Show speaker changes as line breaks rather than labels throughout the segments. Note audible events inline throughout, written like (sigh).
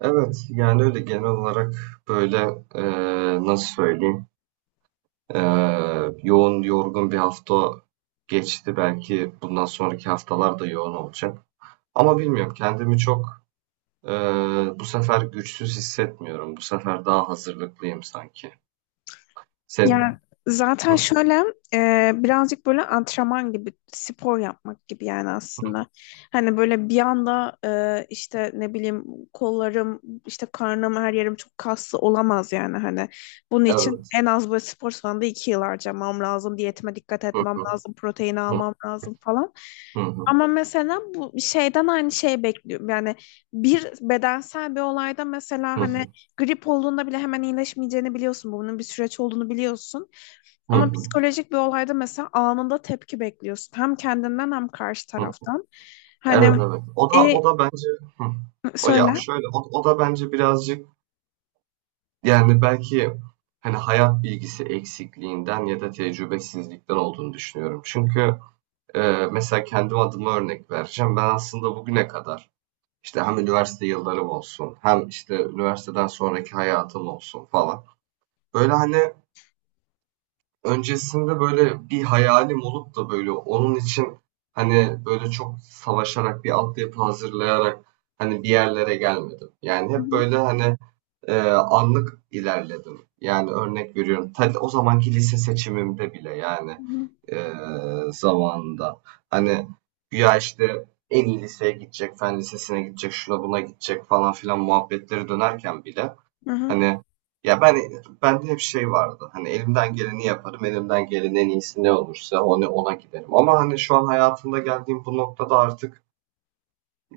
Evet, yani öyle genel olarak böyle nasıl söyleyeyim, yoğun yorgun bir hafta geçti, belki bundan sonraki haftalar da yoğun olacak. Ama bilmiyorum, kendimi çok bu sefer güçsüz hissetmiyorum. Bu sefer daha hazırlıklıyım sanki. Sen.
Yani zaten
Hı,
şöyle, birazcık böyle antrenman gibi spor yapmak gibi yani aslında.
hı,
Hani böyle bir anda, işte ne bileyim, kollarım işte karnım her yerim çok kaslı olamaz yani hani. Bunun için
evet.
en az böyle spor salonunda 2 yıl harcamam lazım. Diyetime dikkat
Hı
etmem
hı,
lazım. Protein almam lazım falan.
hı, hı,
Ama mesela bu şeyden aynı şeyi bekliyorum. Yani bir bedensel bir olayda mesela
hı,
hani
hı,
grip olduğunda bile hemen iyileşmeyeceğini biliyorsun. Bunun bir süreç olduğunu biliyorsun.
hı,
Ama
hı,
psikolojik bir olayda mesela anında tepki bekliyorsun. Hem kendinden hem karşı
hı.
taraftan. Hani,
Evet evet. O da
e,
o da bence. Hı. O ya
söyle.
şöyle, o da bence birazcık, yani, belki, hani, hayat bilgisi eksikliğinden ya da tecrübesizlikten olduğunu düşünüyorum. Çünkü, mesela kendim adıma örnek vereceğim. Ben aslında bugüne kadar, işte, hem üniversite yıllarım olsun hem, işte, üniversiteden sonraki hayatım olsun falan, böyle, hani, öncesinde, böyle, bir hayalim olup da, böyle, onun için, hani, böyle, çok savaşarak, bir altyapı hazırlayarak, hani, bir yerlere gelmedim. Yani,
Hı
hep,
hı.
böyle, hani, anlık ilerledim. Yani örnek veriyorum. O zamanki lise seçimimde bile, yani,
Hı
e, zamanında. Hani güya işte en iyi liseye gidecek, fen lisesine gidecek, şuna buna gidecek falan filan muhabbetleri dönerken bile,
hı.
hani, ya ben, bende hep şey vardı. Hani elimden geleni yaparım, elimden gelenin en iyisi ne olursa onu ona giderim. Ama hani şu an hayatımda geldiğim bu noktada artık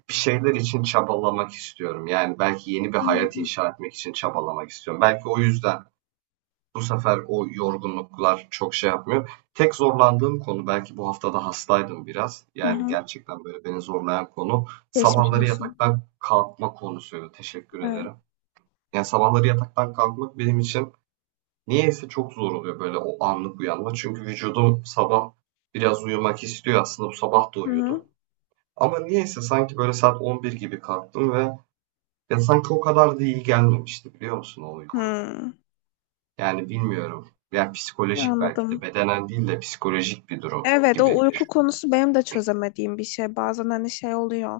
bir şeyler için çabalamak istiyorum. Yani belki yeni bir
Hı
hayat
hı.
inşa etmek için çabalamak istiyorum. Belki o yüzden bu sefer o yorgunluklar çok şey yapmıyor. Tek zorlandığım konu, belki bu haftada hastaydım biraz.
Hı
Yani
hı.
gerçekten böyle beni zorlayan konu
Geçmiş
sabahları
olsun.
yataktan kalkma konusuydu. Teşekkür
Evet.
ederim. Yani sabahları yataktan kalkmak benim için niyeyse çok zor oluyor, böyle o anlık uyanma. Çünkü vücudum sabah biraz uyumak istiyor, aslında bu sabah da
Hı hı.
uyudu. Ama niyeyse sanki böyle saat 11 gibi kalktım ve ya sanki o kadar da iyi gelmemişti, biliyor musun, o uyku?
Hı.
Yani bilmiyorum. Yani psikolojik, belki de
Anladım.
bedenen değil de psikolojik bir durum
Evet, o
gibi
uyku
düşün.
konusu benim de çözemediğim bir şey. Bazen hani şey oluyor.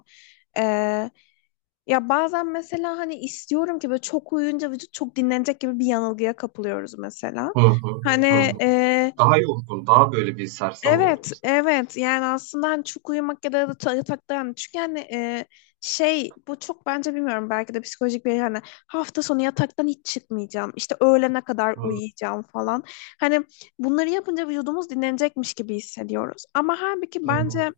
Ya bazen mesela hani istiyorum ki böyle çok uyuyunca vücut çok dinlenecek gibi bir yanılgıya kapılıyoruz mesela.
Hı hı,
Hani,
hı hı.
e,
Daha yorgun, daha böyle bir sersem oldum
evet,
sanırım.
evet, yani aslında hani çok uyumak ya da yatakta, yani çünkü hani, şey, bu çok bence bilmiyorum, belki de psikolojik bir, hani, hafta sonu yataktan hiç çıkmayacağım işte öğlene kadar
Hı
uyuyacağım falan. Hani bunları yapınca vücudumuz dinlenecekmiş gibi hissediyoruz ama halbuki
hı,
bence,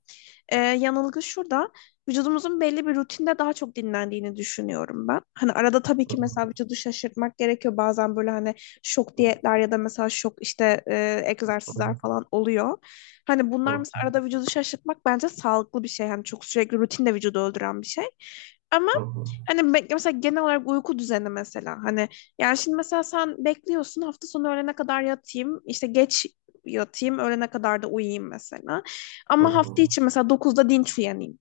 yanılgı şurada. Vücudumuzun belli bir rutinde daha çok dinlendiğini düşünüyorum ben. Hani arada tabii ki mesela
hı
vücudu şaşırtmak gerekiyor. Bazen böyle hani şok
hı,
diyetler ya da mesela şok işte, egzersizler
hı
falan oluyor. Hani bunlar
hı,
mesela arada vücudu şaşırtmak bence sağlıklı bir şey. Hani çok sürekli rutinde vücudu öldüren bir şey. Ama
hı hı,
hani, mesela genel olarak uyku düzeni mesela hani, yani şimdi mesela sen bekliyorsun hafta sonu öğlene kadar yatayım işte geç yatayım öğlene kadar da uyuyayım mesela,
hı
ama hafta
hı,
içi mesela dokuzda dinç uyanayım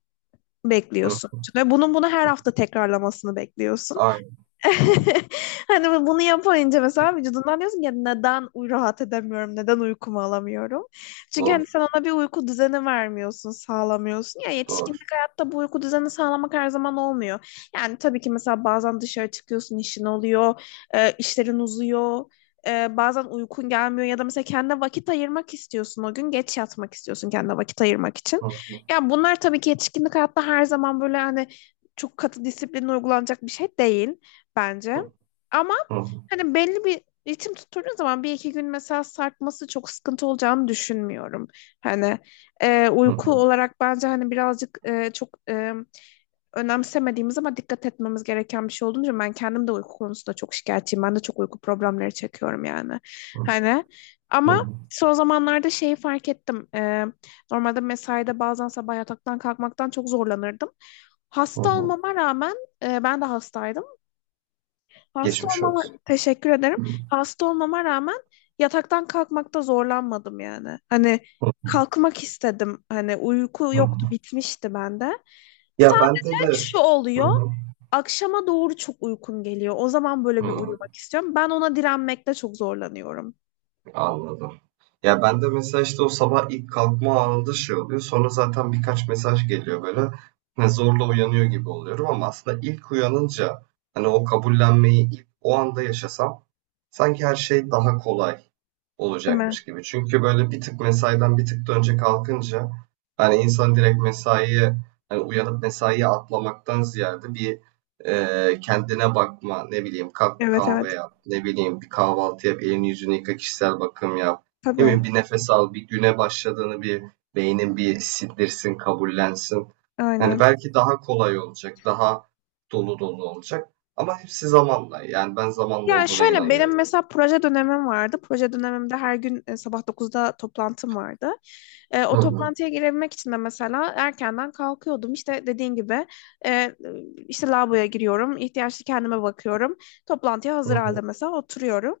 hı.
bekliyorsun ve bunun bunu her hafta tekrarlamasını bekliyorsun.
Aynen, aynen.
(laughs) Hani bunu yapınca mesela vücudundan diyorsun ya neden rahat edemiyorum, neden uykumu alamıyorum? Çünkü
Doğru,
hani sen ona bir uyku düzeni vermiyorsun, sağlamıyorsun. Ya
doğru.
yetişkinlik hayatta bu uyku düzeni sağlamak her zaman olmuyor. Yani tabii ki mesela bazen dışarı çıkıyorsun, işin oluyor, işlerin uzuyor. Bazen uykun gelmiyor ya da mesela kendine vakit ayırmak istiyorsun, o gün geç yatmak istiyorsun kendine vakit ayırmak için.
Hı hı,
Yani bunlar tabii ki yetişkinlik hayatta her zaman böyle hani çok katı disiplin uygulanacak bir şey değil bence.
hı
Ama
hı,
hani belli bir ritim tutturduğun zaman bir iki gün mesela sarkması çok sıkıntı olacağını düşünmüyorum. Hani,
hı
uyku
hı,
olarak bence hani birazcık, çok, önemsemediğimiz ama dikkat etmemiz gereken bir şey olduğunu düşünüyorum. Ben kendim de uyku konusunda çok şikayetçiyim. Ben de çok uyku problemleri çekiyorum yani.
hı
Hani
hı,
ama son zamanlarda şeyi fark ettim. Normalde mesaide bazen sabah yataktan kalkmaktan çok zorlanırdım.
hı
Hasta
hı.
olmama rağmen, ben de hastaydım. Hasta
Geçmiş
olmama
olsun.
teşekkür ederim.
Hı
Hasta olmama rağmen yataktan kalkmakta zorlanmadım yani. Hani
hı,
kalkmak istedim. Hani uyku
hı
yoktu,
hı.
bitmişti bende.
Ya bende de.
Şu
Hı
oluyor.
hı.
Akşama doğru çok uykum geliyor. O zaman böyle bir
Hı.
uyumak istiyorum. Ben ona direnmekte çok zorlanıyorum.
Anladım. Ya ben de mesela işte o sabah ilk kalkma anında şey oluyor. Sonra zaten birkaç mesaj geliyor böyle. Hani zorla uyanıyor gibi oluyorum ama aslında ilk uyanınca, hani, o kabullenmeyi ilk o anda yaşasam sanki her şey daha kolay
Değil mi?
olacakmış gibi. Çünkü böyle bir tık mesaiden, bir tık da önce kalkınca, hani, insan direkt mesaiye, hani uyanıp mesaiye atlamaktan ziyade bir kendine bakma, ne bileyim, kalk bir
Evet,
kahve
evet.
yap, ne bileyim, bir kahvaltı yap, elini yüzünü yıka, kişisel bakım yap, değil
Tabii.
mi, bir nefes al, bir güne başladığını bir beynin bir sindirsin, kabullensin. Yani
Aynen.
belki daha kolay olacak, daha dolu dolu olacak. Ama hepsi zamanla. Yani ben zamanla
Yani
olduğuna
şöyle,
inanıyorum.
benim mesela proje dönemim vardı. Proje dönemimde her gün, sabah 9'da toplantım vardı. O
Hı hı,
toplantıya girebilmek için de mesela erkenden kalkıyordum. İşte dediğin gibi, e, işte lavaboya giriyorum, ihtiyaçlı kendime bakıyorum. Toplantıya
hı
hazır halde
hı,
mesela oturuyorum.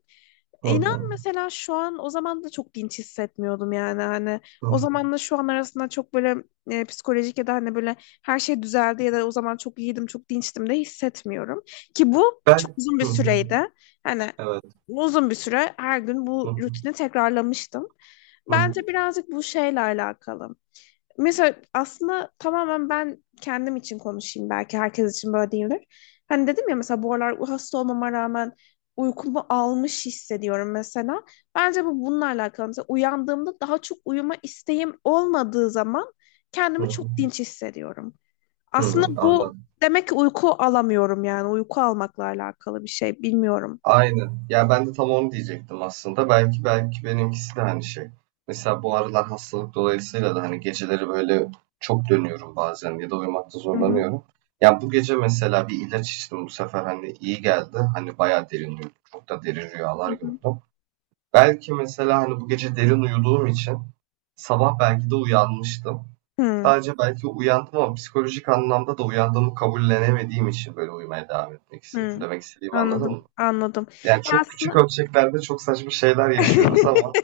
hı
İnan
hı,
mesela, şu an o zaman da çok dinç hissetmiyordum yani hani, o
hı.
zamanla şu an arasında çok böyle, psikolojik ya da hani böyle her şey düzeldi ya da o zaman çok iyiydim çok dinçtim de hissetmiyorum ki bu çok
Ben...
uzun bir
Hı hı,
süreydi. Hani
evet.
uzun bir süre her gün bu rutini tekrarlamıştım.
Hı hı,
Bence birazcık bu şeyle alakalı. Mesela aslında, tamamen ben kendim için konuşayım, belki herkes için böyle değildir. Hani dedim ya, mesela bu aralar hasta olmama rağmen uykumu almış hissediyorum mesela. Bence bu bununla alakalı. Mesela uyandığımda daha çok uyuma isteğim olmadığı zaman
hı
kendimi
hı,
çok dinç hissediyorum.
hı
Aslında
hı,
bu
anladım.
demek ki uyku alamıyorum, yani uyku almakla alakalı bir şey, bilmiyorum.
Aynen. Ya ben de tam onu diyecektim aslında. Belki benimkisi de hani şey. Mesela bu aralar hastalık dolayısıyla da hani geceleri böyle çok dönüyorum bazen ya da uyumakta
Hı hı.
zorlanıyorum. Ya bu gece mesela bir ilaç içtim, bu sefer hani iyi geldi. Hani bayağı derin uyudum. Çok da derin
Hı
rüyalar
hı.
gördüm. Belki mesela, hani, bu gece derin uyuduğum için sabah belki de uyanmıştım.
Hı,
Sadece belki uyandım ama psikolojik anlamda da uyandığımı kabullenemediğim için böyle uyumaya devam etmek istedim.
hı.
Demek istediğimi anladın mı?
Anladım, anladım.
Yani
Ya
çok küçük
aslında.
ölçeklerde çok saçma şeyler yaşıyoruz
(laughs)
ama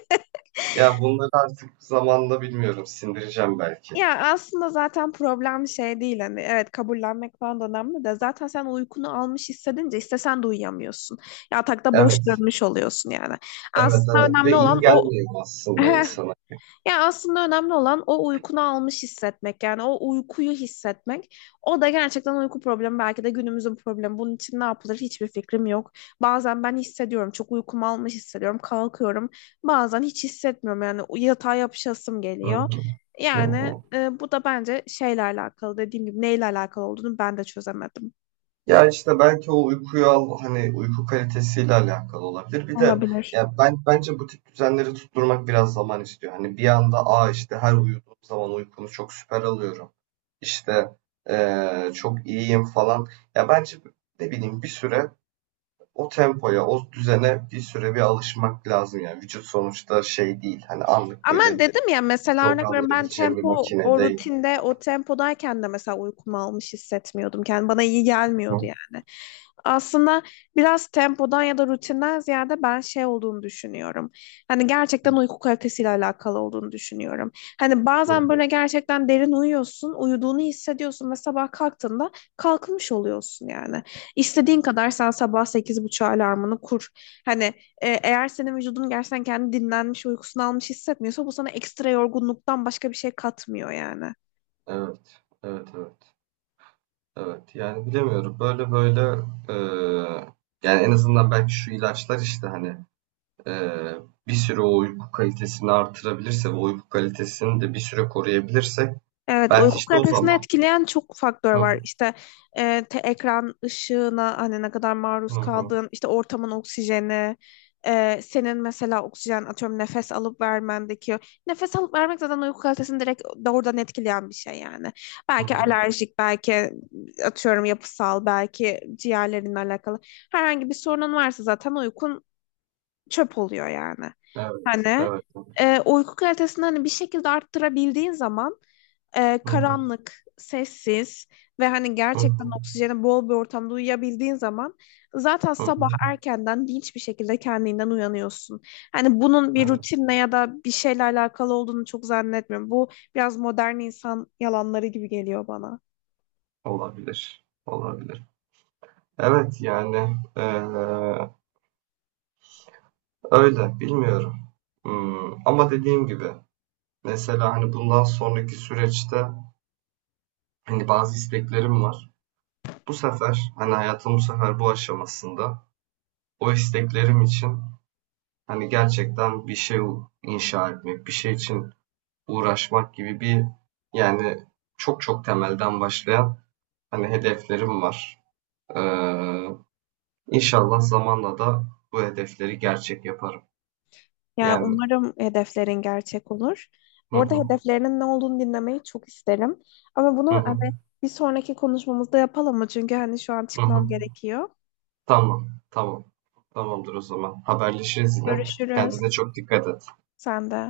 ya bunları artık zamanla bilmiyorum sindireceğim belki.
Ya aslında zaten problem şey değil hani, evet, kabullenmek falan da önemli de, zaten sen uykunu almış hissedince istesen de uyuyamıyorsun. Yatakta boş
Evet,
dönmüş oluyorsun yani.
evet,
Aslında önemli,
evet
evet,
ve iyi
olan o.
gelmiyor aslında insana.
(laughs) Ya aslında önemli olan o uykunu almış hissetmek. Yani o uykuyu hissetmek. O da gerçekten uyku problemi, belki de günümüzün problemi. Bunun için ne yapılır hiçbir fikrim yok. Bazen ben hissediyorum. Çok uykumu almış hissediyorum. Kalkıyorum. Bazen hiç hissetmiyorum. Yani yatağa yapışasım
Hı
geliyor.
hı,
Yani,
hı.
bu da bence şeyle alakalı. Dediğim gibi, neyle alakalı olduğunu ben de çözemedim.
Ya işte belki o uykuyu al, hani, uyku kalitesiyle alakalı olabilir. Bir de
Olabilir.
ya ben bence bu tip düzenleri tutturmak biraz zaman istiyor. Hani bir anda aa işte her uyuduğum zaman uykumu çok süper alıyorum. İşte çok iyiyim falan. Ya bence, ne bileyim, bir süre o tempoya, o düzene bir süre bir alışmak lazım yani. Vücut sonuçta şey değil. Hani anlık
Ama
böyle
dedim ya, mesela örnek veriyorum, ben
programlayabileceğim bir
tempo
makine
o
değil.
rutinde o tempodayken de mesela uykumu almış hissetmiyordum. Yani bana iyi gelmiyordu
Hı
yani. Aslında biraz tempodan ya da rutinden ziyade ben şey olduğunu düşünüyorum. Hani gerçekten uyku kalitesiyle alakalı olduğunu düşünüyorum. Hani
hı.
bazen böyle gerçekten derin uyuyorsun, uyuduğunu hissediyorsun ve sabah kalktığında kalkmış oluyorsun yani. İstediğin kadar sen sabah 8:30 alarmını kur. Hani, eğer senin vücudun gerçekten kendi dinlenmiş, uykusunu almış hissetmiyorsa bu sana ekstra yorgunluktan başka bir şey katmıyor yani.
Evet, evet, evet. Evet, yani bilemiyorum. Böyle eee, yani en azından belki şu ilaçlar işte, hani, eee, bir süre o uyku kalitesini artırabilirse ve uyku kalitesini de bir süre koruyabilirsek
Evet,
belki
uyku
işte o
kalitesini
zaman.
etkileyen çok faktör
Hı
var. İşte, ekran ışığına hani ne kadar
hı,
maruz
hı
kaldığın, işte ortamın oksijeni, senin mesela oksijen, atıyorum, nefes alıp vermendeki nefes alıp vermek zaten uyku kalitesini direkt doğrudan etkileyen bir şey yani.
hı,
Belki
hı.
alerjik, belki, atıyorum, yapısal, belki ciğerlerinle alakalı herhangi bir sorunun varsa zaten uykun çöp oluyor yani.
Evet,
Hani,
evet, evet.
uyku kalitesini hani bir şekilde arttırabildiğin zaman,
Hı hı,
karanlık, sessiz ve hani
hı
gerçekten
hı,
oksijeni bol bir ortamda uyuyabildiğin zaman zaten sabah
hı.
erkenden dinç bir şekilde kendinden uyanıyorsun. Hani bunun bir
Evet.
rutinle ya da bir şeyle alakalı olduğunu çok zannetmiyorum. Bu biraz modern insan yalanları gibi geliyor bana.
Olabilir, olabilir. Evet, yani, öyle, bilmiyorum. Ama dediğim gibi, mesela, hani, bundan sonraki süreçte, hani, bazı isteklerim var. Bu sefer, hani, hayatım bu sefer bu aşamasında o isteklerim için, hani, gerçekten bir şey inşa etmek, bir şey için uğraşmak gibi bir, yani, çok çok temelden başlayan, hani, hedeflerim var. Eee, inşallah zamanla da bu hedefleri gerçek yaparım.
Ya
Yani
umarım hedeflerin gerçek olur.
hı
Bu arada
hı,
hedeflerinin ne olduğunu dinlemeyi çok isterim. Ama
hı
bunu
hı,
hani bir sonraki konuşmamızda yapalım mı? Çünkü hani şu an
hı
çıkmam
hı.
gerekiyor.
Tamam, tamam. Tamamdır o zaman. Haberleşiriz yine.
Görüşürüz.
Kendine çok dikkat et.
Sen de.